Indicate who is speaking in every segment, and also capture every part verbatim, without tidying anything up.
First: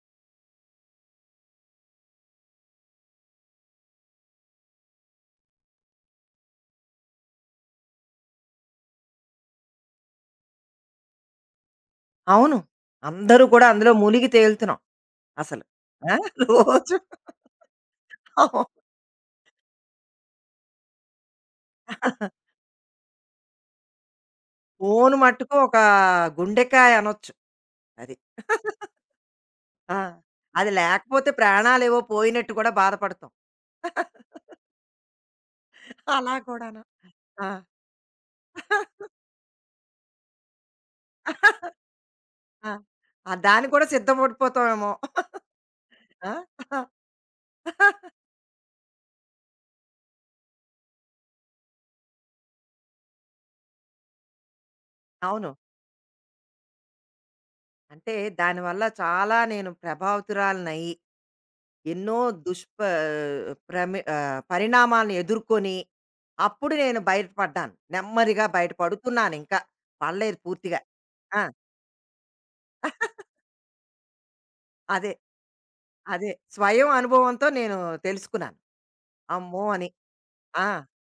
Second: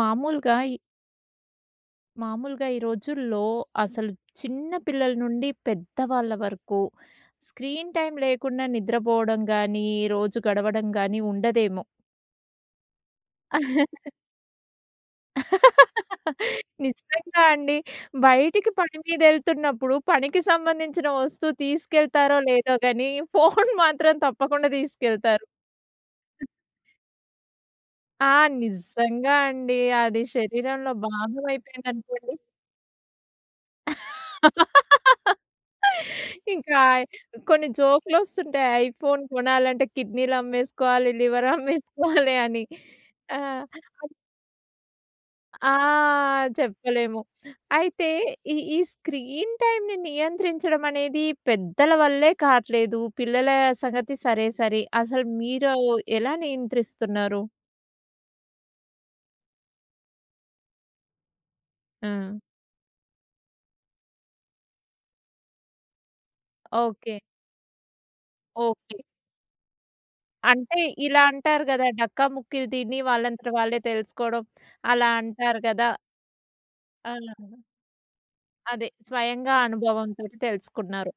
Speaker 1: మామూలుగా ఈ మామూలుగా ఈ రోజుల్లో అసలు చిన్న పిల్లల నుండి పెద్దవాళ్ళ వరకు స్క్రీన్ టైం లేకుండా నిద్రపోవడం గానీ, రోజు గడవడం గానీ ఉండదేమో.
Speaker 2: అవును. అందరూ కూడా అందులో మునిగి తేలుతున్నాం అసలు. ఆ! రోజు
Speaker 1: నిజంగా అండి. బయటికి
Speaker 2: అవును.
Speaker 1: పని మీదెళ్తున్నప్పుడు పనికి సంబంధించిన వస్తువు తీసుకెళ్తారో లేదో గానీ, ఫోను మాత్రం తప్పకుండా
Speaker 2: ఫోను
Speaker 1: తీసుకెళ్తారు.
Speaker 2: మట్టుకు ఒక గుండెకాయ అనొచ్చు అది.
Speaker 1: ఆ! నిజంగా అండి.
Speaker 2: ఆ!
Speaker 1: అది
Speaker 2: అది
Speaker 1: శరీరంలో
Speaker 2: లేకపోతే
Speaker 1: భాగం
Speaker 2: ప్రాణాలేవో
Speaker 1: అయిపోయిందనుకోండి.
Speaker 2: పోయినట్టు కూడా బాధపడతాం. అలా
Speaker 1: ఇంకా
Speaker 2: కూడాను. ఆ!
Speaker 1: కొన్ని జోకులొస్తుంటాయి. ఐఫోన్ కొనాలంటే కిడ్నీలు అమ్మేసుకోవాలి, లివర్ అమ్మేసుకోవాలి అని.
Speaker 2: ఆ! ఆ!
Speaker 1: ఆ!
Speaker 2: దానికి కూడా సిద్ధపడిపోతామేమో.
Speaker 1: ఆ!
Speaker 2: ఆ!
Speaker 1: చెప్పలేము. అయితే ఈ ఈ స్క్రీన్ టైమ్‌ని నియంత్రించడం అనేది పెద్దల వల్లే కాట్లేదు. పిల్లల సంగతి సరే సరి. అసలు
Speaker 2: అవును.
Speaker 1: మీరు ఎలా నియంత్రిస్తున్నారు?
Speaker 2: అంటే దానివల్ల చాలా నేను ప్రభావితురాలినయ్యి ఎన్నో
Speaker 1: హ్మ్.
Speaker 2: దుష్ప ప్రమి ఆహ్, పరిణామాలను ఎదుర్కొని, అప్పుడు నేను
Speaker 1: ఓకే.
Speaker 2: బయటపడ్డాను. నెమ్మదిగా
Speaker 1: ఓకే.
Speaker 2: బయటపడుతున్నానింకా. పడలేదు
Speaker 1: అంటే
Speaker 2: పూర్తిగా.
Speaker 1: ఇలా
Speaker 2: ఆ!
Speaker 1: అంటారు గదా! డక్కా ముక్కీదిని వాళ్ళంతట వాళ్ళే తెలుసుకోవడం అలా
Speaker 2: అదే.
Speaker 1: అంటారు గదా!
Speaker 2: అదే. స్వయం
Speaker 1: ఆ!
Speaker 2: అనుభవంతో నేను తెలుసుకున్నాను.
Speaker 1: అదే స్వయంగా
Speaker 2: అమ్మో! అని.
Speaker 1: అనుభవంతోటి
Speaker 2: ఆ!
Speaker 1: తెలుసుకున్నారు.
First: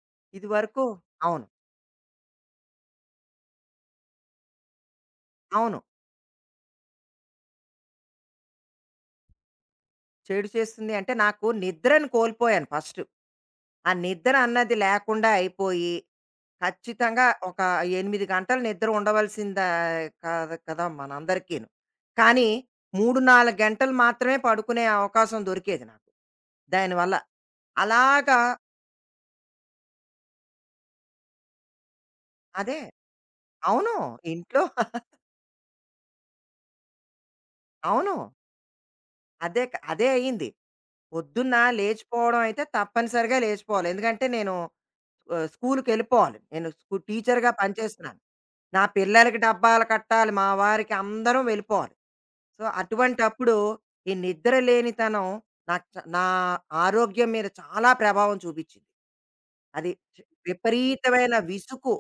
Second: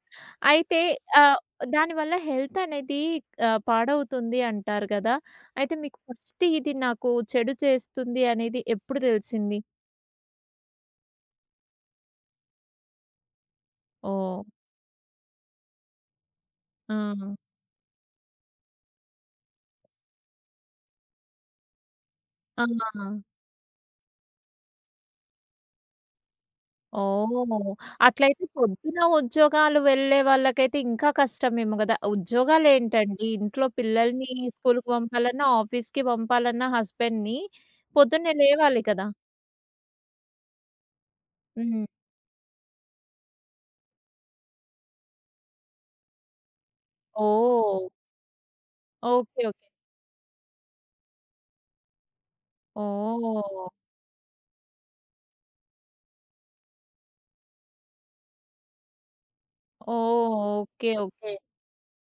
Speaker 1: అయితే
Speaker 2: ఇదివరకు
Speaker 1: ఆహ్,
Speaker 2: అవును.
Speaker 1: దానివల్ల హెల్త్ అనేది ఆహ్, పాడవుతుంది అంటారు గదా! అయితే
Speaker 2: అవును.
Speaker 1: మీకు ఫస్ట్ ఇది నాకు చెడు చేస్తుంది అనేది ఎప్పుడు తెలిసింది?
Speaker 2: చెడు చేస్తుంది అంటే నాకు నిద్రను కోల్పోయాను ఫస్టు. ఆ నిద్ర
Speaker 1: ఓహ్!
Speaker 2: అన్నది లేకుండా అయిపోయి
Speaker 1: ఆ!
Speaker 2: ఖచ్చితంగా ఒక ఎనిమిది గంటలు నిద్ర ఉండవలసిందా కాదు కదా మనందరికీను. కానీ
Speaker 1: ఆ!
Speaker 2: మూడు, నాలుగు గంటలు మాత్రమే పడుకునే అవకాశం దొరికేది నాకు. దానివల్ల
Speaker 1: ఓహ్!
Speaker 2: అలాగా
Speaker 1: అట్లయితే పొద్దున ఉద్యోగాలు వెళ్ళే వాళ్ళకైతే ఇంకా కష్టమేమో గదా!
Speaker 2: అదే.
Speaker 1: ఉద్యోగాలేంటండి ఇంట్లో
Speaker 2: అవును.
Speaker 1: పిల్లల్ని
Speaker 2: ఇంట్లో
Speaker 1: స్కూలుకి పంపాలన్నా, ఆఫీస్‌కి పంపాలన్నా హస్బెండ్‌ని
Speaker 2: అవును.
Speaker 1: పొద్దున్నే లేవాలి కదా!
Speaker 2: అదే క అదే అయింది. పొద్దున్న
Speaker 1: హ్మ్.
Speaker 2: లేచిపోవడం అయితే తప్పనిసరిగా లేచిపోవాలి. ఎందుకంటే నేను ఆహ్, స్కూలుకెళ్ళిపోవాలి. నేను స్కూ టీచర్‌గా
Speaker 1: ఓహ్!
Speaker 2: పనిచేస్తున్నాను. నా పిల్లలకి
Speaker 1: ఓకే. ఓకే.
Speaker 2: డబ్బాలు కట్టాలి. మా వారికి అందరం వెళ్ళిపోవాలి. సో, అటువంటప్పుడు
Speaker 1: ఓహ్!
Speaker 2: ఈ నిద్ర లేనితనం నా చ నా ఆరోగ్యం మీద చాలా ప్రభావం చూపిచ్చింది. అది చ్
Speaker 1: ఓహ్! ఓకే. ఓకే.
Speaker 2: విపరీతమైన విసుకు,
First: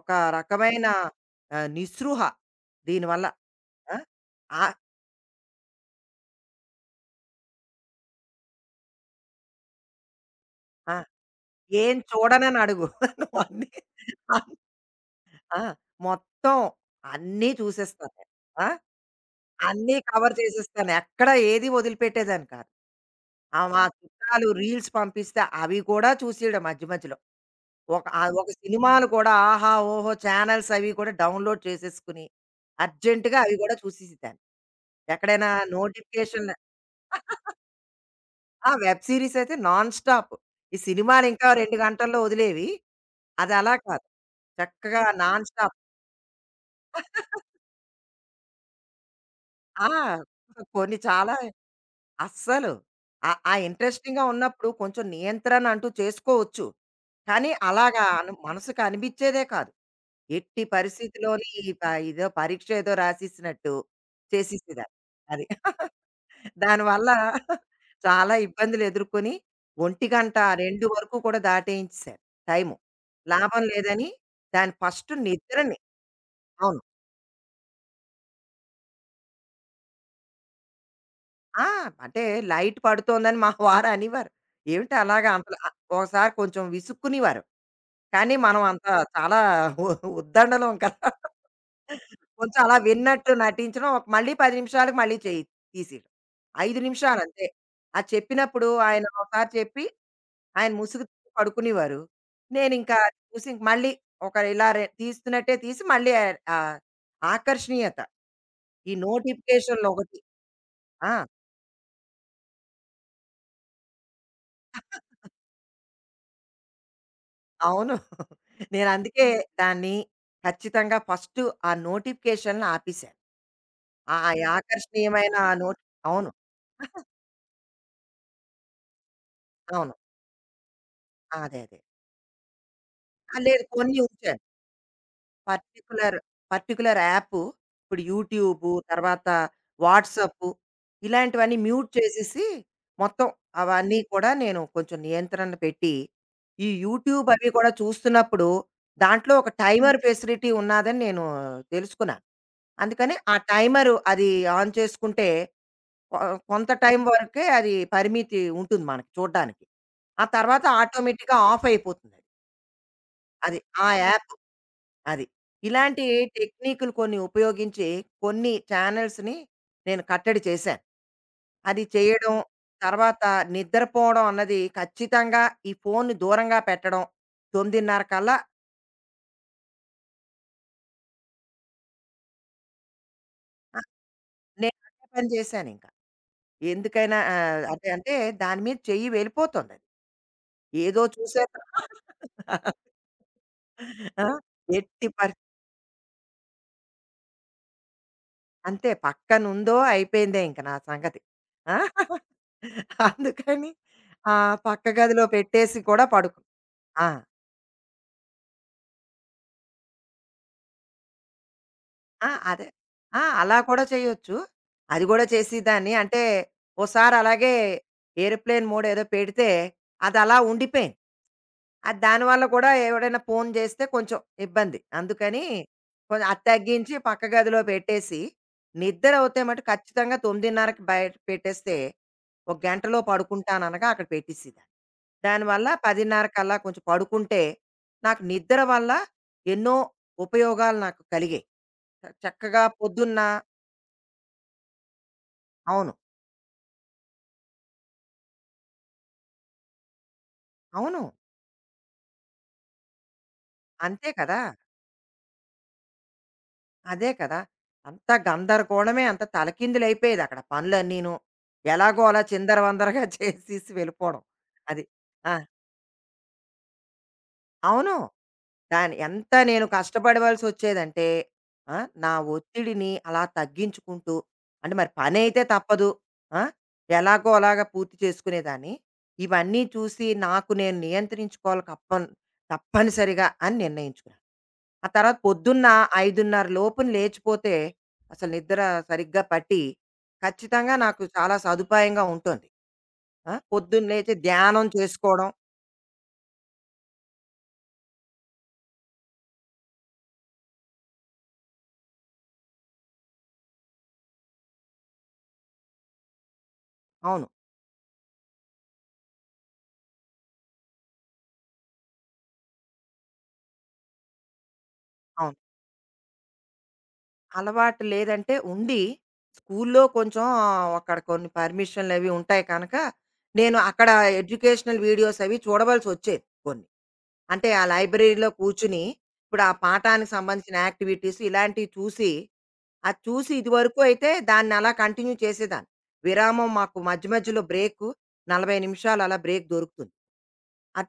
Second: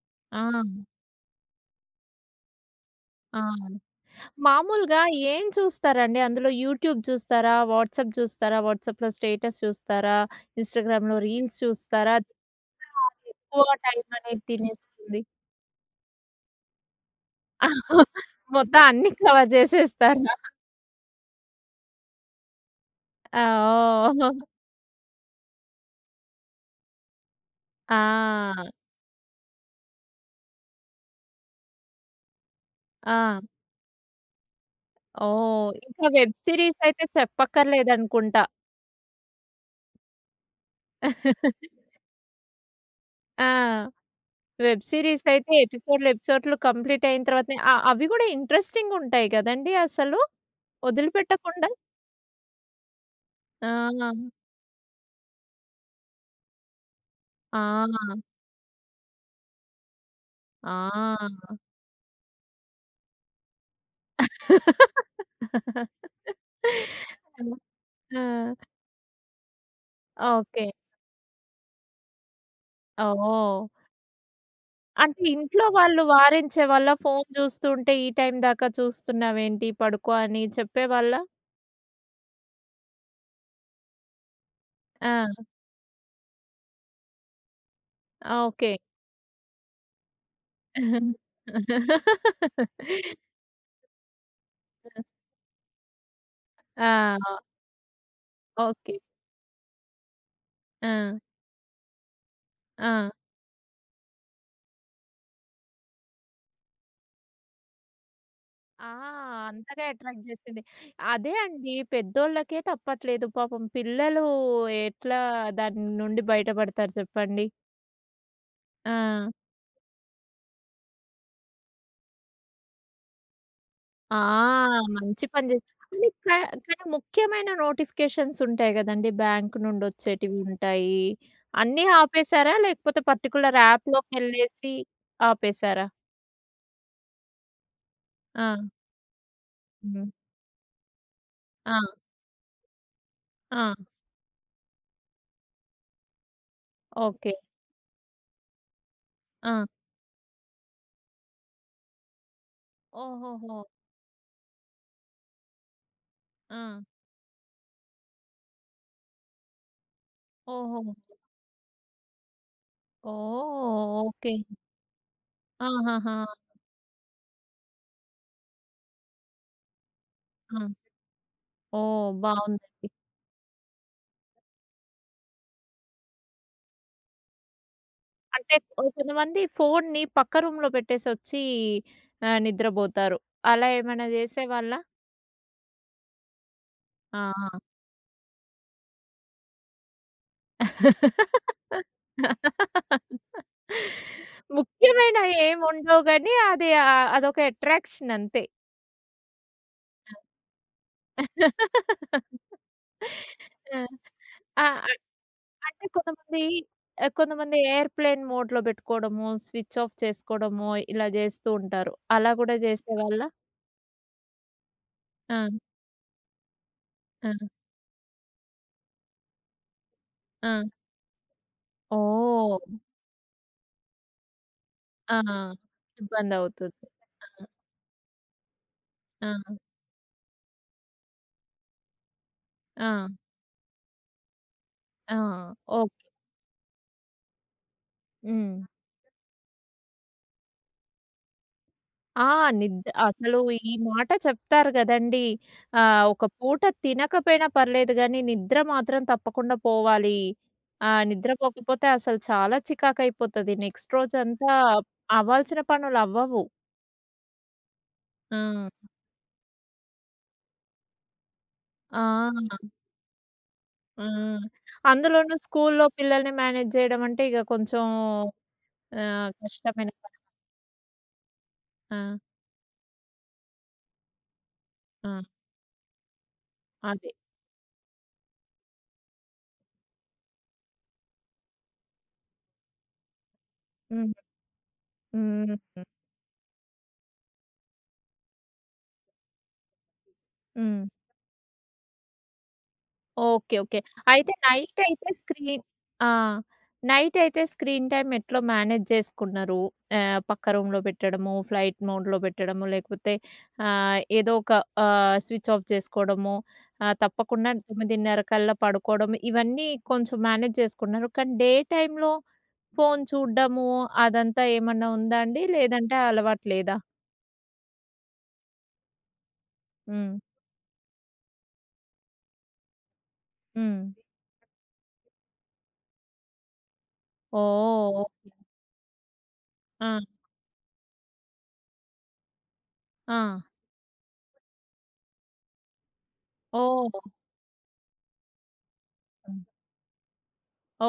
Speaker 2: ఒక
Speaker 1: ఆ!
Speaker 2: రకమైన ఆహ్, నిస్పృహ దీనివల్ల.
Speaker 1: ఆ!
Speaker 2: ఆ! ఆ!
Speaker 1: మామూలుగా ఏం చూస్తారండి? అందులో యూట్యూబ్ చూస్తారా? వాట్సాప్ చూస్తారా? వాట్సాప్‌లో స్టేటస్ చూస్తారా?
Speaker 2: ఆ!
Speaker 1: ఇన్‌స్టాగ్రామ్‌లో రీల్స్
Speaker 2: ఏం
Speaker 1: చూస్తారా?
Speaker 2: చూడనని అడుగు.
Speaker 1: ఎక్కువ
Speaker 2: నువ్వన్నీ
Speaker 1: టైం అనేది తినేస్తుంది.
Speaker 2: ఆ! మొత్తం అన్నీ చూసేస్తాను నేను. ఆ!
Speaker 1: మొత్తం అన్నీ కవర్
Speaker 2: అన్నీ
Speaker 1: చేసేస్తారు.
Speaker 2: కవర్ చేసేస్తాను. ఎక్కడ ఏది వదిలిపెట్టేదాన్ని కాదు.
Speaker 1: ఆ!
Speaker 2: ఆ! మా
Speaker 1: ఓహ్!
Speaker 2: చుట్టాలు రీల్స్ పంపిస్తే అవి కూడా చూసేయడం మధ్య మధ్యలో. ఒక ఆ ఒక
Speaker 1: ఆ!
Speaker 2: సినిమాలు కూడా ఆహా! ఓహో! చానెల్స్ అవి కూడా డౌన్‌లోడ్ చేసేసుకొని, అర్జెంట్‌గా
Speaker 1: ఆ!
Speaker 2: అవి గూడా చూసేసేదాన్ని. ఎక్కడైనా
Speaker 1: ఓహ్! ఇంకా వెబ్
Speaker 2: నోటిఫికేషన్
Speaker 1: సీరీస్ అయితే చెప్పక్కర్లేదనుకుంటా.
Speaker 2: ఆ! వెబ్ సీరీస్ అయితే నాన్ స్టాప్. ఈ సినిమాలు ఇంకా రెండు గంటల్లో వదిలేవి.
Speaker 1: ఆ!
Speaker 2: అది అలా కాదు.
Speaker 1: వెబ్
Speaker 2: చక్కగా
Speaker 1: సీరీస్
Speaker 2: నాన్
Speaker 1: అయితే
Speaker 2: స్టాప్.
Speaker 1: ఎపిసోడ్‌లు, ఎపిసోడ్‌లు కంప్లీట్ అయిన తర్వాతనే అ అవి కూడా ఇంట్రెస్టింగ్ ఉంటాయి గదండీ
Speaker 2: ఆ!
Speaker 1: అసలు.
Speaker 2: కొన్ని చాలా
Speaker 1: వదిలిపెట్టకుండా.
Speaker 2: అస్సలు ఆ ఆ
Speaker 1: ఆ!
Speaker 2: ఇంట్రెస్టింగ్‌గా ఉన్నప్పుడు కొంచెం నియంత్రణ అంటూ చేసుకోవచ్చు. కానీ అలాగా
Speaker 1: ఆ!
Speaker 2: అను మనసుకు అనిపిచ్చేదే కాదు. ఎట్టి
Speaker 1: ఆ!
Speaker 2: పరిస్థితిలోని ఈ ప ఇదో పరీక్ష ఏదో రాసేసినట్టు చేసేసేదాన్ని. అది. దానివల్ల
Speaker 1: ఆ!
Speaker 2: చాలా
Speaker 1: ఆ!
Speaker 2: ఇబ్బందులు ఎదుర్కొని, ఒంటిగంట
Speaker 1: ఓకే.
Speaker 2: రెండు వరకు కూడా దాటేయించేశారు టైము.
Speaker 1: ఓహ్!
Speaker 2: లాభం లేదని దాని ఫస్ట్
Speaker 1: అంటే ఇంట్లో
Speaker 2: నిద్రని
Speaker 1: వాళ్ళు
Speaker 2: అవును.
Speaker 1: వారించేవాళ్ళా? ఫోను జూస్తూ ఉంటే ఈ టైం దాకా చూస్తున్నావేంటి పడుకో అని చెప్పేవాళ్ళా?
Speaker 2: ఆ! అంటే లైట్ పడుతోందని మా వారు అనేవారు. "ఏమిటి
Speaker 1: ఆ!
Speaker 2: అలాగా అంతలా" ఒకసారి కొంచెం విసుక్కునేవారు.
Speaker 1: ఆ!
Speaker 2: కానీ మనం
Speaker 1: ఓకే.
Speaker 2: అంత చాలా ఉ ఉద్దండలం కదా! కొంచెం అలా విన్నట్టు నటించడం ఒక మళ్ళీ పది నిమిషాలకి మళ్ళీ చేయి తీసేయడం. అయిదు
Speaker 1: ఆ!
Speaker 2: నిమిషాలంతే. అది చెప్పినప్పుడు
Speaker 1: ఓకే.
Speaker 2: ఆయన ఒకసారి చెప్పి ఆయన
Speaker 1: ఆ!
Speaker 2: ముసుగు తీసి పడుకునేవారు.
Speaker 1: ఆ!
Speaker 2: నేనింకా అది చూసి ఇంక మళ్ళీ ఒక ఇలా రె తీస్తున్నట్టే తీసి మళ్ళీ ఆహ్, ఆకర్షణీయత
Speaker 1: ఆ!
Speaker 2: ఈ
Speaker 1: అంతగా
Speaker 2: నోటిఫికేషన్‌లు ఒకటి.
Speaker 1: అట్రాక్ట్ జేసింది.
Speaker 2: ఆ!
Speaker 1: అదే అండి పెద్దోళ్ళకే తప్పట్లేదు. పాపం పిల్లలు ఎట్లా దాని నుండి బయటపడతారు జెప్పండి.
Speaker 2: అవును.
Speaker 1: ఆ!
Speaker 2: నేనందుకే దాన్ని ఖచ్చితంగా ఫస్ట్ ఆ నోటిఫికేషన్‌లని ఆపేశాను.
Speaker 1: ఆ!
Speaker 2: ఆ
Speaker 1: మంచి
Speaker 2: ఆకర్షణీయమైన
Speaker 1: పని
Speaker 2: ఆ
Speaker 1: జేస్
Speaker 2: నోట్
Speaker 1: అంటే క
Speaker 2: అవును.
Speaker 1: కానీ ముఖ్యమైన నోటిఫికేషన్స్ ఉంటాయి గదండీ! బ్యాంక్
Speaker 2: అవును.
Speaker 1: నుండొచ్చేటివి ఉంటాయి.
Speaker 2: అదే. అదే.
Speaker 1: అన్నీ ఆపేసారా? లేకపోతే
Speaker 2: ఆ!
Speaker 1: పర్టిక్యులర్
Speaker 2: లేదు కొన్ని ఉంచాను.
Speaker 1: యాప్‌లోకెళ్ళేసి ఆపేసారా?
Speaker 2: పర్టిక్యులర్, పర్టిక్యులర్ యాప్ ఇప్పుడు
Speaker 1: ఆ!
Speaker 2: యూట్యూబు, తర్వాత
Speaker 1: హ్మ్.
Speaker 2: వాట్సాపు ఇలాంటివన్నీ
Speaker 1: ఆ!
Speaker 2: మ్యూట్ చేసేసి మొత్తం
Speaker 1: ఆ!
Speaker 2: అవన్నీ కూడా నేను కొంచెం నియంత్రణ పెట్టి, ఈ యూట్యూబ్
Speaker 1: ఓకే.
Speaker 2: అవి కూడా చూస్తున్నప్పుడు దాంట్లో ఒక
Speaker 1: ఆ!
Speaker 2: టైమర్ ఫెసిలిటీ ఉన్నాదని నేను తెలుసుకున్నాను. అందుకని ఆ
Speaker 1: ఓహోహో!
Speaker 2: టైమరు అది ఆన్ చేసుకుంటే కొ
Speaker 1: ఆ!
Speaker 2: కొంత టైం వరకే అది పరిమితి ఉంటుంది మనకి చూడ్డానికి. ఆ తర్వాత
Speaker 1: ఓహో!
Speaker 2: ఆటోమేటిక్‌గా ఆఫ్ అయిపోతుందది. అది. అది ఆ
Speaker 1: ఓహ్!
Speaker 2: App
Speaker 1: okay.
Speaker 2: అది. ఇలాంటి
Speaker 1: ఆహాహా!
Speaker 2: టెక్నిక్‌లు కొన్ని ఉపయోగించి కొన్ని ఛానెల్స్‌ని నేను కట్టడి
Speaker 1: ఆ!
Speaker 2: చేశాను. అది
Speaker 1: ఓహ్!
Speaker 2: చేయడం,
Speaker 1: బావుందండి.
Speaker 2: తర్వాత నిద్రపోవడం అన్నది ఖచ్చితంగా ఈ ఫోన్‌ని దూరంగా పెట్టడం. తొమ్మిదిన్నర కల్లా
Speaker 1: అంటే ఓ కొంతమంది ఫోన్ని పక్క రూమ్‌లో పెట్టేసొచ్చి ఆహ్, నిద్రబోతారు. అలా ఏమైనా
Speaker 2: నేను
Speaker 1: జేసేవాళ్ళా?
Speaker 2: అదే పని చేశానింక. ఎందుకైనా
Speaker 1: ఆ! ఆ!
Speaker 2: ఆహ్, అదే అంటే దాని మీద చెయ్యి వెళ్ళిపోతుందది. ఏదో చూసాక ఆ! ఎట్టి పరి
Speaker 1: ముఖ్యమైనవి ఏముండవు గానీ అది ఆహ్, అదొక అట్రాక్షన్ అంతే.
Speaker 2: అంతే పక్కనుందో అయిపోయిందే ఇంక నా సంగతి. ఆ! అందుకని
Speaker 1: ఆ!
Speaker 2: ఆ
Speaker 1: ఆ!
Speaker 2: పక్క
Speaker 1: అ
Speaker 2: గదిలో పెట్టేసి
Speaker 1: అంటే
Speaker 2: కూడా పడుకు
Speaker 1: కొంతమంది
Speaker 2: ఆ!
Speaker 1: ఆహ్, కొంతమంది ఎయిర్‌ప్లేన్ మోడ్‌లో పెట్టుకోవడము, స్విచ్ ఆఫ్ చేసుకోవడము ఇలా చేస్తూ ఉంటారు.
Speaker 2: ఆ!
Speaker 1: అలా కూడా
Speaker 2: అదే. ఆ!
Speaker 1: చేసేవాళ్ళా?
Speaker 2: అలా కూడా చేయొచ్చు. అది గూడా
Speaker 1: ఆ!
Speaker 2: చేసేదాన్ని. అంటే, ఓసారి
Speaker 1: ఆ!
Speaker 2: అలాగే ఏరోప్లేన్ మోడ్ ఏదో పెడితే, అదలా
Speaker 1: ఆ!
Speaker 2: ఉండిపోయింది. అది దానివల్ల
Speaker 1: ఓహ్!
Speaker 2: కూడా ఎవడైనా ఫోను జేస్తే కొంచెం ఇబ్బంది.
Speaker 1: ఆ!
Speaker 2: అందుకని కొంచెం అది
Speaker 1: ఇబ్బందవుతుంది.
Speaker 2: తగ్గించి పక్క
Speaker 1: ఆ!
Speaker 2: గదిలో పెట్టేసి, నిద్ర
Speaker 1: ఆ!
Speaker 2: అవుతే మటు ఖచ్చితంగా 9:30కి బయట పెట్టేస్తే, ఒక గంటలో
Speaker 1: ఆ!
Speaker 2: పడుకుంటాననగా అక్కడ పెట్టేసేదాన్ని.
Speaker 1: ఆ!
Speaker 2: దానివల్ల
Speaker 1: ఓకే.
Speaker 2: పదిన్నర కల్లా కొంచెం పడుకుంటే, నాకు
Speaker 1: హ్మ్.
Speaker 2: నిద్ర వల్ల ఎన్నో ఉపయోగాలు నాకు కలిగాయి. చ
Speaker 1: ఆ!
Speaker 2: చక్కగా
Speaker 1: నిద్ర
Speaker 2: పొద్దున్న
Speaker 1: అసలు ఈ మాట చెప్తారు గదండీ!
Speaker 2: అవును.
Speaker 1: ఆహ్, ఒక పూట తినకపోయినా పర్లేదు గానీ, నిద్ర మాత్రం తప్పకుండా పోవాలి.
Speaker 2: అవును.
Speaker 1: ఆహ్, నిద్రపోకపోతే అసలు చాలా చికాకైపోతది. నెక్స్ట్
Speaker 2: అంతే కదా!
Speaker 1: రోజంతా అవ్వాల్సిన పనులవ్వవు.
Speaker 2: అదే కదా! అంతా
Speaker 1: ఆ!
Speaker 2: గందరగోళమే. అంత తలకిందులైపోయేదక్కడ పనులన్నీను. ఎలాగో అలా
Speaker 1: ఆ!
Speaker 2: చిందరవందరగా చేసేసి వెళ్ళిపోవడం.
Speaker 1: హ్మ్.
Speaker 2: అది. ఆ!
Speaker 1: అందులోనూ స్కూల్లో పిల్లల్ని మేనేజ్ జేయడం అంటే ఇగ కొంచెం
Speaker 2: అవును. దాని
Speaker 1: ఆహ్,
Speaker 2: ఎంత నేను
Speaker 1: కష్టమైన పని.
Speaker 2: కష్టపడవలసొచ్చేదంటే, ఆ!
Speaker 1: ఆ!
Speaker 2: నా ఒత్తిడిని అలా తగ్గించుకుంటూ అంటే మరి
Speaker 1: ఆ!
Speaker 2: పనైతే తప్పదు. ఆ!
Speaker 1: అదే.
Speaker 2: ఎలాగో అలాగా పూర్తి చేసుకునేదాన్ని. ఇవన్నీ చూసి నాకు నేను నియంత్రించుకోవాలి కప్పన్ తప్పనిసరిగా అని
Speaker 1: హ్మ్.
Speaker 2: నిర్ణయించుకున్నాను. ఆ తర్వాత
Speaker 1: హ్మ్.
Speaker 2: పొద్దున్న అయిదున్నర లోపున లేచిపోతే అసలు నిద్ర సరిగ్గా పట్టి, ఖచ్చితంగా
Speaker 1: హ్మ్.
Speaker 2: నాకు చాలా సదుపాయంగా ఉంటుంది. ఆ!
Speaker 1: ఓకే. ఓకే.
Speaker 2: పొద్దున్న లేచి
Speaker 1: అయితే
Speaker 2: ధ్యానం
Speaker 1: నైట్ అయితే
Speaker 2: చేసుకోవడం
Speaker 1: స్క్రీన్ ఆ! నైట్ అయితే స్క్రీన్ టైమ్ ఎట్లా మేనేజ్ చేసుకున్నారు? ఆహ్, పక్క రూమ్‌లో పెట్టడము, ఫ్లైట్ మోడ్‌లో పెట్టడము, లేకపోతే ఆహ్, ఏదో ఒక ఆహ్, స్విచ్ ఆఫ్ చేసుకోవడము, ఆహ్,
Speaker 2: అవును.
Speaker 1: తప్పకుండా తొమ్మిదిన్నర కల్లా పడుకోవడం ఇవన్నీ కొంచెం మేనేజ్ చేసుకున్నారు. కానీ డే టైమ్‌లో ఫోను చూడ్డము అదంతా ఏమన్నా ఉందా
Speaker 2: అవును.
Speaker 1: అండి? లేదంటే అలవాటు లేదా?
Speaker 2: అలవాటు లేదంటే ఉండి, స్కూల్లో
Speaker 1: హ్మ్.
Speaker 2: కొంచెం అక్కడ కొన్ని పర్మిషన్‌లు అవి ఉంటాయి కనుక, నేను
Speaker 1: హ్మ్.
Speaker 2: అక్కడ ఎడ్యుకేషనల్ వీడియోస్ అవి చూడవలసొచ్చేది కొన్ని. అంటే ఆ
Speaker 1: ఓహ్!
Speaker 2: లైబ్రరీలో
Speaker 1: ఓకే.
Speaker 2: కూర్చొని, ఇప్పుడు ఆ
Speaker 1: ఆ!
Speaker 2: పాఠానికి సంబంధించిన యాక్టివిటీస్ ఇలాంటివి చూసి, అది
Speaker 1: ఆ!
Speaker 2: చూసి ఇదివరకు అయితే దాన్ని అలా కంటిన్యూ చేసేదాన్ని. విరామం మాకు
Speaker 1: ఓహ్!
Speaker 2: మధ్య మధ్యలో బ్రేకు నలభై నిమిషాలు అలా బ్రేక్ దొరుకుతుంది.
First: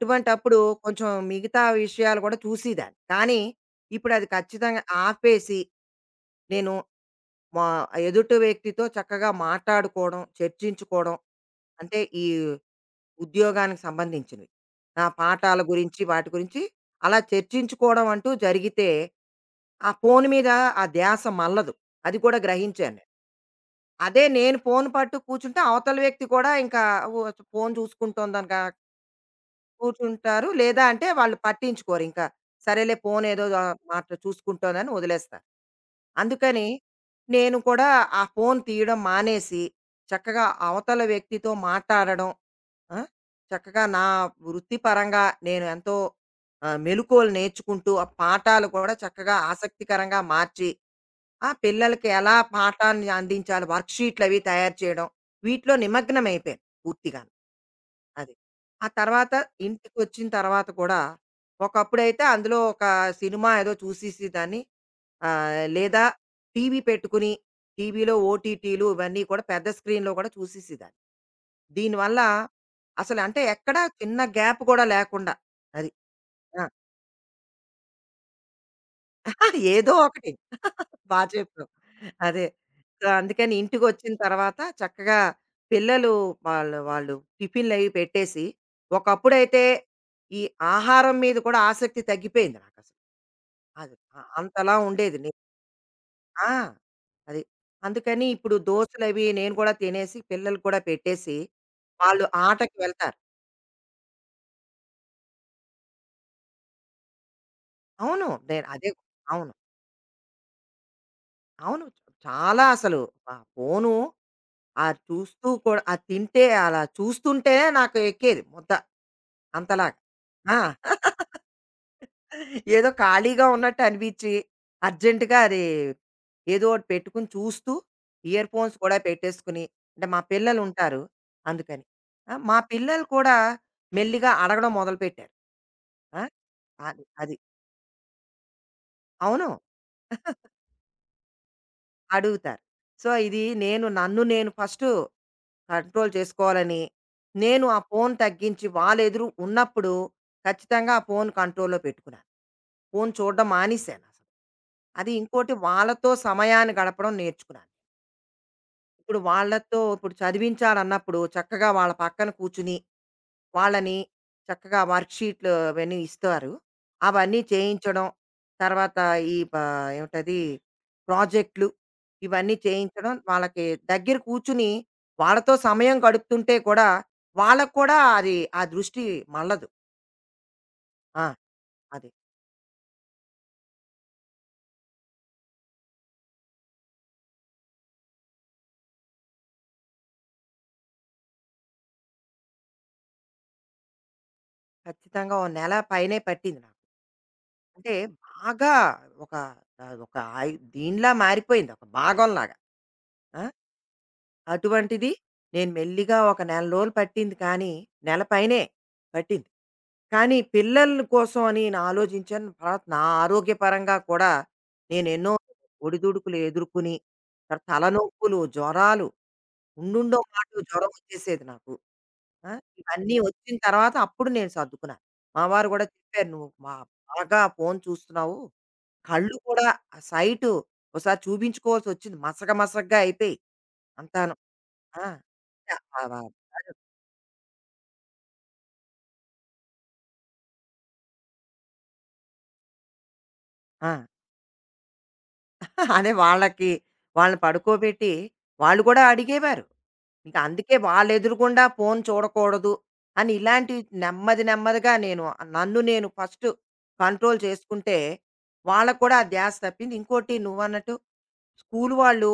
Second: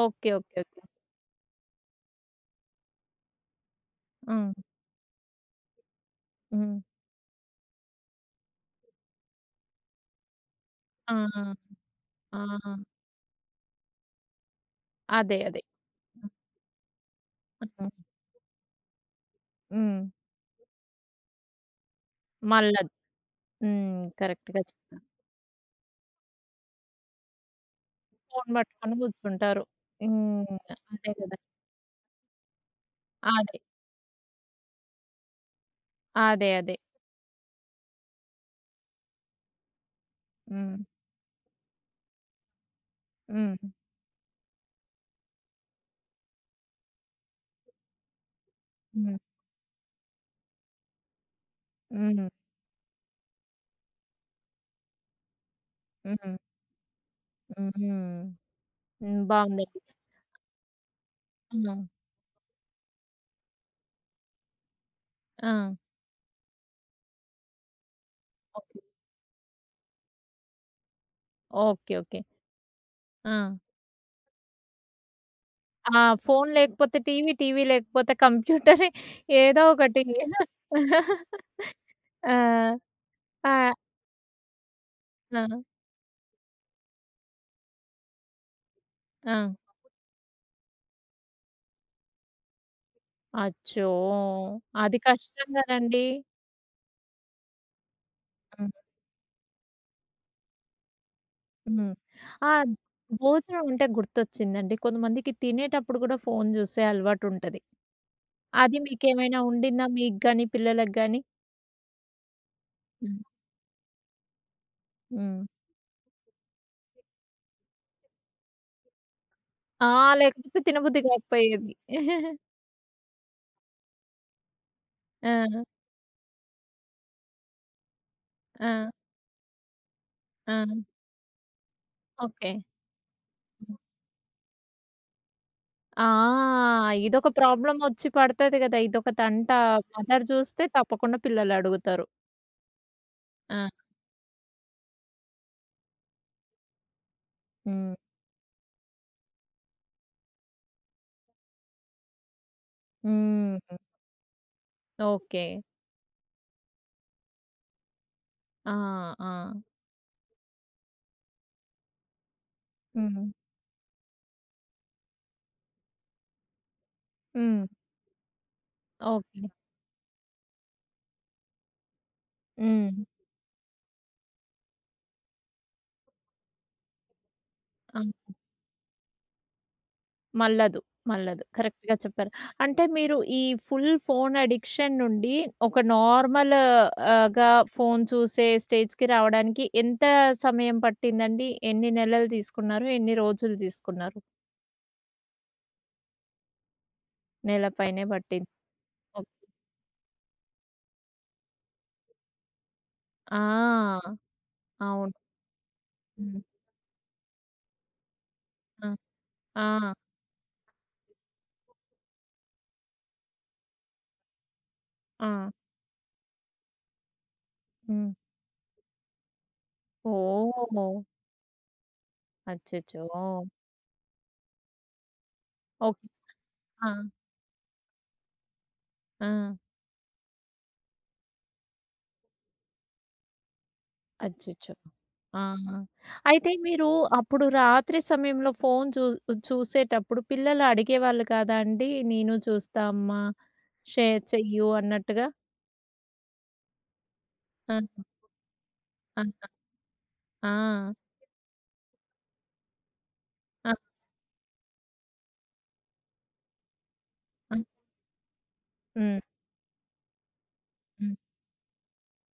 Speaker 1: ఓకే. ఓకే. ఓకే.
Speaker 2: కొంచెం మిగతా విషయాలు కూడా చూసేదాన్ని. కానీ, ఇప్పుడు అది
Speaker 1: హ్మ్.
Speaker 2: ఖచ్చితంగా ఆపేసి నేను
Speaker 1: హ్మ్.
Speaker 2: మా ఎదుటి వ్యక్తితో చక్కగా మాట్లాడుకోవడం,
Speaker 1: ఆ!
Speaker 2: చర్చించుకోవడం. అంటే ఈ
Speaker 1: ఆ!
Speaker 2: ఉద్యోగానికి సంబంధించినవి. నా
Speaker 1: అదే.
Speaker 2: పాఠాల
Speaker 1: అదే.
Speaker 2: గురించి, వాటి
Speaker 1: హ్మ్.
Speaker 2: గురించి అలా
Speaker 1: హ్మ్.
Speaker 2: చర్చించుకోవడం అంటూ జరిగితే, ఆ
Speaker 1: హ్మ్.
Speaker 2: ఫోను మీద ఆ ధ్యాస మళ్ళదు. అది కూడా
Speaker 1: మళ్ళది.
Speaker 2: గ్రహించాను.
Speaker 1: హ్మ్.
Speaker 2: అదే నేను
Speaker 1: కరెక్ట్‌గా
Speaker 2: ఫోను
Speaker 1: చెప్పారు.
Speaker 2: పట్టు కూర్చుంటే అవతల వ్యక్తి కూడా ఇంకా ఓ ఫోను
Speaker 1: ఫోను
Speaker 2: చూసుకుంటోందనగా
Speaker 1: పట్టుకొని కూర్చుంటారు.
Speaker 2: కూర్చుంటారు.
Speaker 1: హ్మ్.
Speaker 2: లేదా అంటే
Speaker 1: అదే
Speaker 2: వాళ్ళు
Speaker 1: కదా!
Speaker 2: పట్టించుకోరు ఇంకా. సరేలే ఫోనేదో
Speaker 1: అదే.
Speaker 2: ఆహ్, మాట చూసుకుంటోందని వదిలేస్తారు.
Speaker 1: అదే.
Speaker 2: అందుకని
Speaker 1: అదే.
Speaker 2: నేను కూడా ఆ ఫోను తీయడం మానేసి, చక్కగా
Speaker 1: హ్మ్.
Speaker 2: అవతల వ్యక్తితో మాట్లాడడం. ఆ!
Speaker 1: హ్మ్.
Speaker 2: చక్కగా నా వృత్తిపరంగా నేను ఎంతో ఆహ్, మెలుకువలు నేర్చుకుంటూ, ఆ పాఠాలు కూడా
Speaker 1: హ్మ్.
Speaker 2: చక్కగా ఆసక్తికరంగా మార్చి ఆ! పిల్లలకి
Speaker 1: హ్మ్.
Speaker 2: ఎలా పాఠాన్ని అందించాలి, వర్క్‌షీట్లు అవి తయారు చేయడం, వీటిలో
Speaker 1: హ్మ్.
Speaker 2: నిమగ్నమైపోయాను పూర్తిగాను.
Speaker 1: హ్మ్.
Speaker 2: అది. ఆ
Speaker 1: హ్మ్.
Speaker 2: తర్వాత
Speaker 1: బావుందండి.
Speaker 2: ఇంటికొచ్చిన తర్వాత కూడా,
Speaker 1: హ్మ్.
Speaker 2: ఒకప్పుడైతే అందులో ఒక సినిమా ఏదో చూసేసేదాన్ని.
Speaker 1: ఆ!
Speaker 2: ఆహ్, లేదా టీవీ పెట్టుకుని, టీవీలో
Speaker 1: ఓకే.
Speaker 2: ఓటీటీలు ఇవన్నీ కూడా పెద్ద స్క్రీన్‌లో కూడా చూసేసేదాన్ని.
Speaker 1: ఓకే.
Speaker 2: దీనివల్ల
Speaker 1: ఓకే. ఆ!
Speaker 2: అసలంటే ఎక్కడా చిన్న గ్యాప్ కూడా లేకుండా. అది.
Speaker 1: ఆ ఫోను
Speaker 2: ఆ!
Speaker 1: లేకపోతే టీవీ, టీవీ లేకపోతే కంప్యూటరే ఏదో
Speaker 2: ఏదో
Speaker 1: ఒకటి.
Speaker 2: ఒకటి. బా చెప్పావు.
Speaker 1: ఆ!
Speaker 2: అదే. సో, అందుకని
Speaker 1: ఆ!
Speaker 2: ఇంటికొచ్చిన తర్వాత చక్కగా
Speaker 1: ఆ!
Speaker 2: పిల్లలు వాళ్ళు, వాళ్ళు టిఫిన్‌లవి పెట్టేసి,
Speaker 1: ఆ!
Speaker 2: ఒకప్పుడైతే ఈ ఆహారం మీద కూడా ఆసక్తి తగ్గిపోయింది నాకసలు.
Speaker 1: అచ్చో!
Speaker 2: అది. అ అంతలా
Speaker 1: అది
Speaker 2: ఉండేది. నే
Speaker 1: కష్టం గదండీ!
Speaker 2: ఆ! అది. అందుకని ఇప్పుడు
Speaker 1: హ్మ్.
Speaker 2: దోసలవి నేను కూడా తినేసి, పిల్లలకి కూడా పెట్టేసి,
Speaker 1: హ్మ్.
Speaker 2: వాళ్ళు
Speaker 1: ఆ!
Speaker 2: ఆటకి వెళ్తారు.
Speaker 1: భోజనం అంటే గుర్తొచ్చిందండి. కొంతమందికి తినేటప్పుడు గూడా ఫోను జూసే అలవాటుంటది.
Speaker 2: అవును. నేను
Speaker 1: అది
Speaker 2: అదే
Speaker 1: మీకేమైనా
Speaker 2: అవును.
Speaker 1: ఉండిందా మీకు గాని, పిల్లలకి గాని?
Speaker 2: అవును. చాలా అసలు
Speaker 1: హ్మ్.
Speaker 2: ఆ ఫోను ఆ
Speaker 1: హ్మ్.
Speaker 2: చూస్తూ కూడా అది తింటే అలా చూస్తుంటేనే నాకు ఎక్కేది ముద్ద
Speaker 1: ఆ!
Speaker 2: అంతలాగా. ఆ!
Speaker 1: లేకపోతే తినబుద్ధి గాకపోయేది.
Speaker 2: ఏదో ఖాళీగా ఉన్నట్టు అనిపిచ్చి, అర్జెంట్‌గా
Speaker 1: ఆ!
Speaker 2: అది ఏదో ఒకటి పెట్టుకొని చూస్తూ, ఇయర్ ఫోన్స్
Speaker 1: ఆ!
Speaker 2: కూడా పెట్టేసుకుని అంటే మా
Speaker 1: ఆ!
Speaker 2: పిల్లలుంటారు అందుకని. ఆ!
Speaker 1: ఓకే.
Speaker 2: మా పిల్లలు కూడా
Speaker 1: హ్మ్.
Speaker 2: మెల్లిగా అడగడం మొదలుపెట్టారు.
Speaker 1: ఆ!
Speaker 2: ఆ! అది.
Speaker 1: ఇదొక
Speaker 2: అది.
Speaker 1: ప్రాబ్లమొచ్చి పడతది గదా! ఇదొక
Speaker 2: అవును.
Speaker 1: తంట. మదర్ జూస్తే తప్పకుండా పిల్లలడుగుతారు.
Speaker 2: అడుగుతారు. సో, ఇది
Speaker 1: ఆ!
Speaker 2: నేను నన్ను నేను ఫస్టు కంట్రోల్ చేసుకోవాలని, నేను ఆ
Speaker 1: హ్మ్.
Speaker 2: ఫోను తగ్గించి వాళ్ళెదురు ఉన్నప్పుడు ఖచ్చితంగా ఆ ఫోను కంట్రోల్‌లో పెట్టుకున్నాను. ఫోను చూడడం
Speaker 1: హ్మ్.
Speaker 2: మానేశానసలు. అది
Speaker 1: ఓకే.
Speaker 2: ఇంకోటి వాళ్ళతో సమయాన్ని గడపడం నేర్చుకున్నాను.
Speaker 1: ఆ!
Speaker 2: ఇప్పుడు
Speaker 1: ఆ!
Speaker 2: వాళ్ళతో ఇప్పుడు చదివించాలన్నప్పుడు చక్కగా వాళ్ళ పక్కన కూర్చుని
Speaker 1: హ్మ్.
Speaker 2: వాళ్ళని చక్కగా వర్క్షీట్లు అవన్నీ ఇస్తారు. అవన్నీ
Speaker 1: హ్మ్.
Speaker 2: చేయించడం, తర్వాత ఈ
Speaker 1: ఓకే.
Speaker 2: ప ఏమిటది ప్రాజెక్ట్‌లు ఇవన్నీ
Speaker 1: హ్మ్.
Speaker 2: చేయించడం, వాళ్ళకి దగ్గర కూర్చుని వాళ్ళతో సమయం గడుపుతుంటే కూడా, వాళ్ళకి కూడా
Speaker 1: ఆ!
Speaker 2: అది ఆ దృష్టి మళ్ళదు.
Speaker 1: మళ్ళదు.
Speaker 2: ఆ!
Speaker 1: మళ్ళదు. కరెక్ట్‌గా
Speaker 2: అది.
Speaker 1: చెప్పారు. అంటే మీరు ఈ ఫుల్ ఫోన్ అడిక్షన్ నుండి ఒక నార్మల్ ఆహ్,గా ఫోన్ చూసే స్టేజ్‌కి రావడానికి ఎంత సమయం పట్టిందండి? ఎన్ని నెలలు తీసుకున్నారు? ఎన్ని రోజులు తీసుకున్నారు?
Speaker 2: ఖచ్చితంగా ఓ నెల పైనే పట్టింది నాకు.
Speaker 1: నెల
Speaker 2: అంటే
Speaker 1: పైనే పట్టింది.
Speaker 2: బాగా
Speaker 1: ఓహ్!
Speaker 2: ఒక ఆహ్, ఒక ఐ దీనిలా మారిపోయింది. ఒక భాగంలాగా. ఆ!
Speaker 1: ఆ!
Speaker 2: అటువంటిది
Speaker 1: అవును.
Speaker 2: నేను మెల్లిగా ఒక
Speaker 1: హ్మ్.
Speaker 2: నెల రోజులు పట్టింది కానీ, నెల పైనే
Speaker 1: ఆ!
Speaker 2: పట్టింది.
Speaker 1: ఆ!
Speaker 2: కానీ పిల్లల కోసం అని నేను ఆలోచించాను. తర్వాత నా ఆరోగ్యపరంగా కూడా
Speaker 1: ఆ!
Speaker 2: నేనెన్నో ఒడిదుడుకులు ఎదుర్కొని, తర్వాత
Speaker 1: హ్మ్.
Speaker 2: తలనొప్పులు, జ్వరాలు, ఉండుండో మాటో జ్వరం
Speaker 1: ఓహ్!
Speaker 2: వచ్చేసేది నాకు. ఆ!
Speaker 1: అచ్చచ్చో!
Speaker 2: ఇవన్నీ వచ్చిన తర్వాత అప్పుడు నేను సర్దుకున్నాను. మా వారు కూడా
Speaker 1: ఓకే.
Speaker 2: చెప్పారు, "నువ్వు మా
Speaker 1: ఆ!
Speaker 2: బాగా ఫోను చూస్తున్నావు.
Speaker 1: ఆ!
Speaker 2: కళ్ళు కూడా ఆ సైటు ఒకసారి చూపించుకోవాల్సొచ్చింది మసక మసకగా అయిపోయాయి అంతాను."
Speaker 1: అచ్చచ్చో!
Speaker 2: ఆ!
Speaker 1: ఆహా!
Speaker 2: ఆ! వ
Speaker 1: అయితే మీరు అప్పుడు రాత్రి సమయంలో ఫోను చూ చూసేటప్పుడు పిల్లలు అడిగేవాళ్ళు కాదా అండి? నేను చూస్తా అమ్మా,
Speaker 2: ఆ!
Speaker 1: షేర్ చెయ్యు అన్నట్టుగా?
Speaker 2: అదే వాళ్ళకి వాళ్ళని
Speaker 1: ఆ!
Speaker 2: పడుకోబెట్టి వాళ్ళు కూడా
Speaker 1: ఆ!
Speaker 2: అడిగేవారు. ఇంక అందుకే
Speaker 1: ఆ!
Speaker 2: వాళ్ళెదురుగుండా ఫోను చూడకూడదు అని
Speaker 1: ఆ!
Speaker 2: ఇలాంటివి నెమ్మది నెమ్మదిగా నేను నన్ను నేను ఫస్ట్ కంట్రోల్
Speaker 1: ఆ!
Speaker 2: చేసుకుంటే, వాళ్ళకి కూడా
Speaker 1: హ్మ్.
Speaker 2: ఆ ధ్యాస తప్పింది. ఇంకోటి నువ్వన్నట్టు
Speaker 1: హ్మ్.
Speaker 2: స్కూలు వాళ్ళు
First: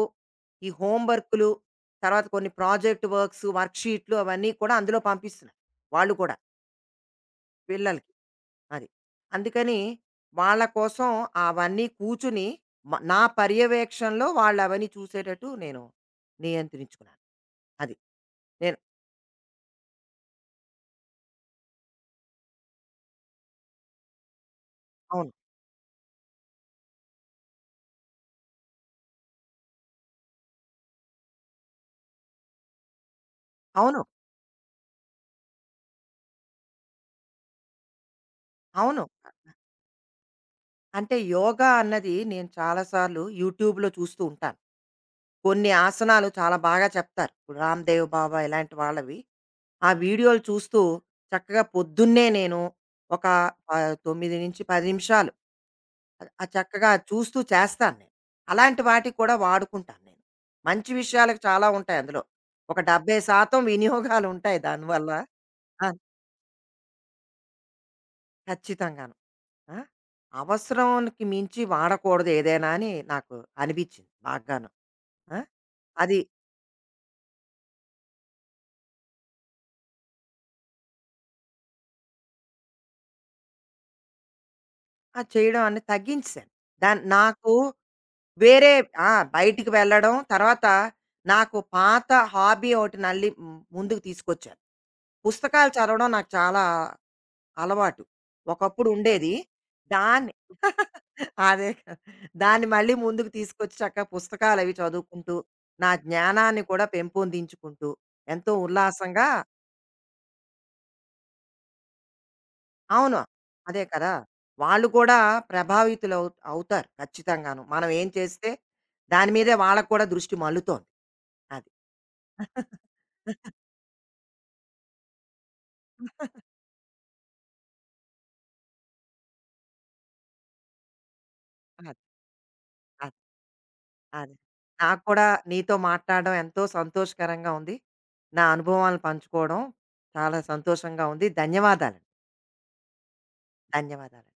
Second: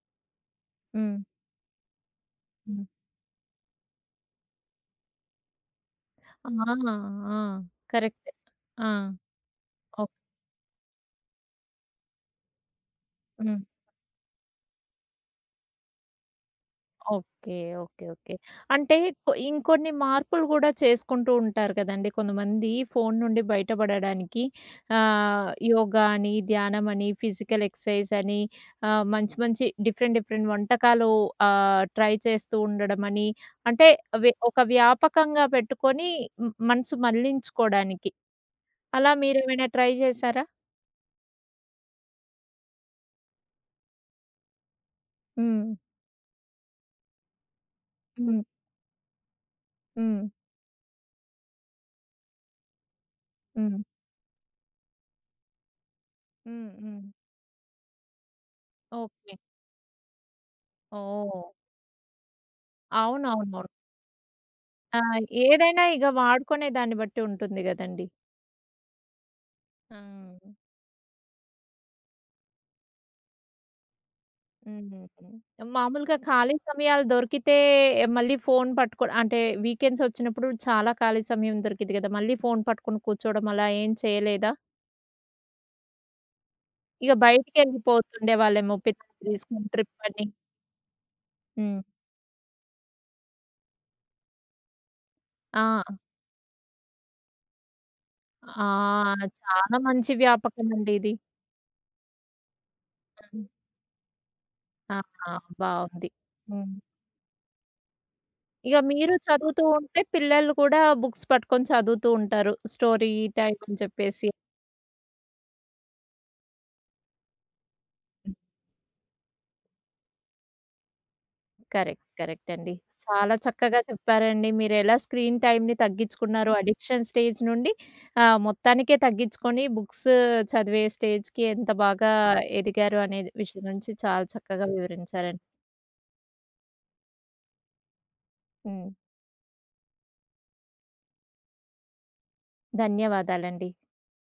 Speaker 2: ఈ హోమ్
Speaker 1: హ్మ్.
Speaker 2: వర్కులు, తర్వాత కొన్ని
Speaker 1: హ్మ్.
Speaker 2: ప్రాజెక్ట్ వర్క్స్, వర్క్ షీట్లు అవన్నీ కూడా అందులో పంపిస్తున్నారు. వాళ్ళు కూడా
Speaker 1: ఆ! ఆ!
Speaker 2: పిల్లలకి.
Speaker 1: కరెక్టే.
Speaker 2: అది.
Speaker 1: ఆ!
Speaker 2: అందుకని
Speaker 1: ఓకే.
Speaker 2: వాళ్ళ కోసం అవన్నీ కూర్చుని మ నా
Speaker 1: హ్మ్.
Speaker 2: పర్యవేక్షణలో వాళ్ళవన్నీ చూసేటట్టు నేను నియంత్రించుకున్నాను.
Speaker 1: ఓకే.
Speaker 2: అది.
Speaker 1: ఓకే. ఓకే.
Speaker 2: నేను
Speaker 1: అంటే కొ ఇంకొన్ని మార్పులు గూడా చేసుకుంటూ ఉంటారు కదండీ! కొంతమంది ఫోను నుండి బయటపడడానికి
Speaker 2: అవును.
Speaker 1: ఆహ్, యోగా అని, ధ్యానం అని, ఫిజికల్ ఎక్సర్‌సైజ్ అని ఆహ్, మంచి మంచి డిఫరెంట్ డిఫరెంట్ వంటకాలు ఆహ్, ట్రై చేస్తూ ఉండడం అని అంటే
Speaker 2: అవును.
Speaker 1: వె ఒక వ్యాపకంగా పెట్టుకొని మ్ మనసు మళ్లించుకోడానికి.
Speaker 2: అవును.
Speaker 1: అలా మీరేమైనా ట్రై చేశారా?
Speaker 2: అంటే యోగా అన్నది నేను చాలా సార్లు యూట్యూబ్‌లో చూస్తూ ఉంటాను. కొన్ని
Speaker 1: హ్మ్.
Speaker 2: ఆసనాలు చాలా బాగా చెప్తారు. ఇప్పుడు రామ్‌దేవ్ బాబా
Speaker 1: హ్మ్.
Speaker 2: ఇలాంటి వాళ్ళవి. ఆ
Speaker 1: హ్మ్.
Speaker 2: వీడియోలు చూస్తూ చక్కగా పొద్దున్నే నేను ఒక
Speaker 1: హ్మ్.
Speaker 2: ఆహ్, తొమ్మిది పది నిమిషాలు అది- ఆ
Speaker 1: హ్మ్.
Speaker 2: చక్కగా
Speaker 1: హ్మ్.
Speaker 2: చూస్తూ చేస్తాను నేను. అలాంటి వాటికి కూడా
Speaker 1: ఓకే.
Speaker 2: వాడుకుంటాను నేను. మంచి విషయాలకు
Speaker 1: ఓహ్!
Speaker 2: చాలా ఉంటాయి అందులో. ఒక డెబ్భై శాతం
Speaker 1: అవునవునవును.
Speaker 2: వినియోగాలుంటాయి
Speaker 1: ఆ!
Speaker 2: దానివల్ల.
Speaker 1: ఏదైనా
Speaker 2: ఆ!
Speaker 1: ఇగ వాడుకునే దాన్ని బట్టి ఉంటుంది గదండీ.
Speaker 2: ఖచ్చితంగాను. ఆ!
Speaker 1: ఆ!
Speaker 2: అవసరానికి మించి వాడకూడదు ఏదైనా అని నాకు అనిపించింది బాగాను.
Speaker 1: హ్మ్.
Speaker 2: ఆ!
Speaker 1: మామూలుగా
Speaker 2: అది
Speaker 1: ఖాళీ సమయాలు దొరికితే ఏ, మళ్ళీ ఫోను పట్టుకో అంటే వీకెండ్స్ వచ్చినప్పుడు చాలా ఖాళీ సమయం దొరికిద్ది గదా! మళ్ళీ ఫోను పట్టుకొని కూర్చోవడం అలా ఏం చేయలేదా?
Speaker 2: ఆ! చేయడం అనేది తగ్గించేశాను. దాన్
Speaker 1: ఇగ
Speaker 2: నాకు వేరే
Speaker 1: బయటికెళ్ళిపోతుండేవాళ్ళేమో
Speaker 2: ఆ!
Speaker 1: పిల్లల్ని తీసుకొని
Speaker 2: బయటికి
Speaker 1: ట్రిప్
Speaker 2: వెళ్ళడం,
Speaker 1: అని.
Speaker 2: తర్వాత నాకు
Speaker 1: హ్మ్.
Speaker 2: పాత హాబీ ఒకటి నల్లి మ్, ముందుకు తీసుకొచ్చాను.
Speaker 1: ఆ!
Speaker 2: పుస్తకాలు చదవడం నాకు చాలా అలవాటు.
Speaker 1: ఆ!
Speaker 2: ఒకప్పుడు ఉండేది.
Speaker 1: చాలా మంచి
Speaker 2: దాన్ని
Speaker 1: వ్యాపకం అండి ఇది.
Speaker 2: అదే కదా! దాన్ని మళ్ళీ ముందుకు
Speaker 1: అవును.
Speaker 2: తీసుకొచ్చి చక్కగా పుస్తకాలవి
Speaker 1: ఆ!
Speaker 2: చదువుకుంటూ, నా
Speaker 1: బావుంది.
Speaker 2: జ్ఞానాన్ని
Speaker 1: హ్మ్.
Speaker 2: కూడా పెంపొందించుకుంటూ, ఎంతో
Speaker 1: ఇక మీరు
Speaker 2: ఉల్లాసంగా
Speaker 1: చదువుతూ ఉంటే పిల్లలు కూడా బుక్స్ పట్టుకొని చదువుతూ ఉంటారు. స్టోరీ
Speaker 2: అవును.
Speaker 1: టైమ్ అని
Speaker 2: అదే కదా!
Speaker 1: చెప్పేసి.
Speaker 2: వాళ్ళు కూడా ప్రభావితులవు అవుతారు ఖచ్చితంగాను. మనం ఏం చేస్తే దాని మీదే వాళ్ళకి కూడా దృష్టి మళ్ళుతోంది. అది.
Speaker 1: కరెక్ట్. కరెక్ట్ అండి. చాలా చక్కగా చెప్పారండి. మీరెలా స్క్రీన్ టైమ్‌ని తగ్గించుకున్నారు. అడిక్షన్ స్టేజ్ నుండి ఆహ్, మొత్తానికే తగ్గించుకొని బుక్స్ చదివే స్టేజ్‌కి ఎంత
Speaker 2: అది.
Speaker 1: బాగా ఎదిగారు అనే విషయం గురించి చాలా
Speaker 2: అదే.
Speaker 1: చక్కగా
Speaker 2: నాకు కూడా
Speaker 1: వివరించారండి.
Speaker 2: నీతో మాట్లాడడం ఎంతో సంతోషకరంగా ఉంది. నా
Speaker 1: హ్మ్.
Speaker 2: అనుభవాలను పంచుకోవడం చాలా సంతోషంగా ఉంది. ధన్యవాదాలు.
Speaker 1: ధన్యవాదాలండి.
Speaker 2: ధన్యవాదాలు.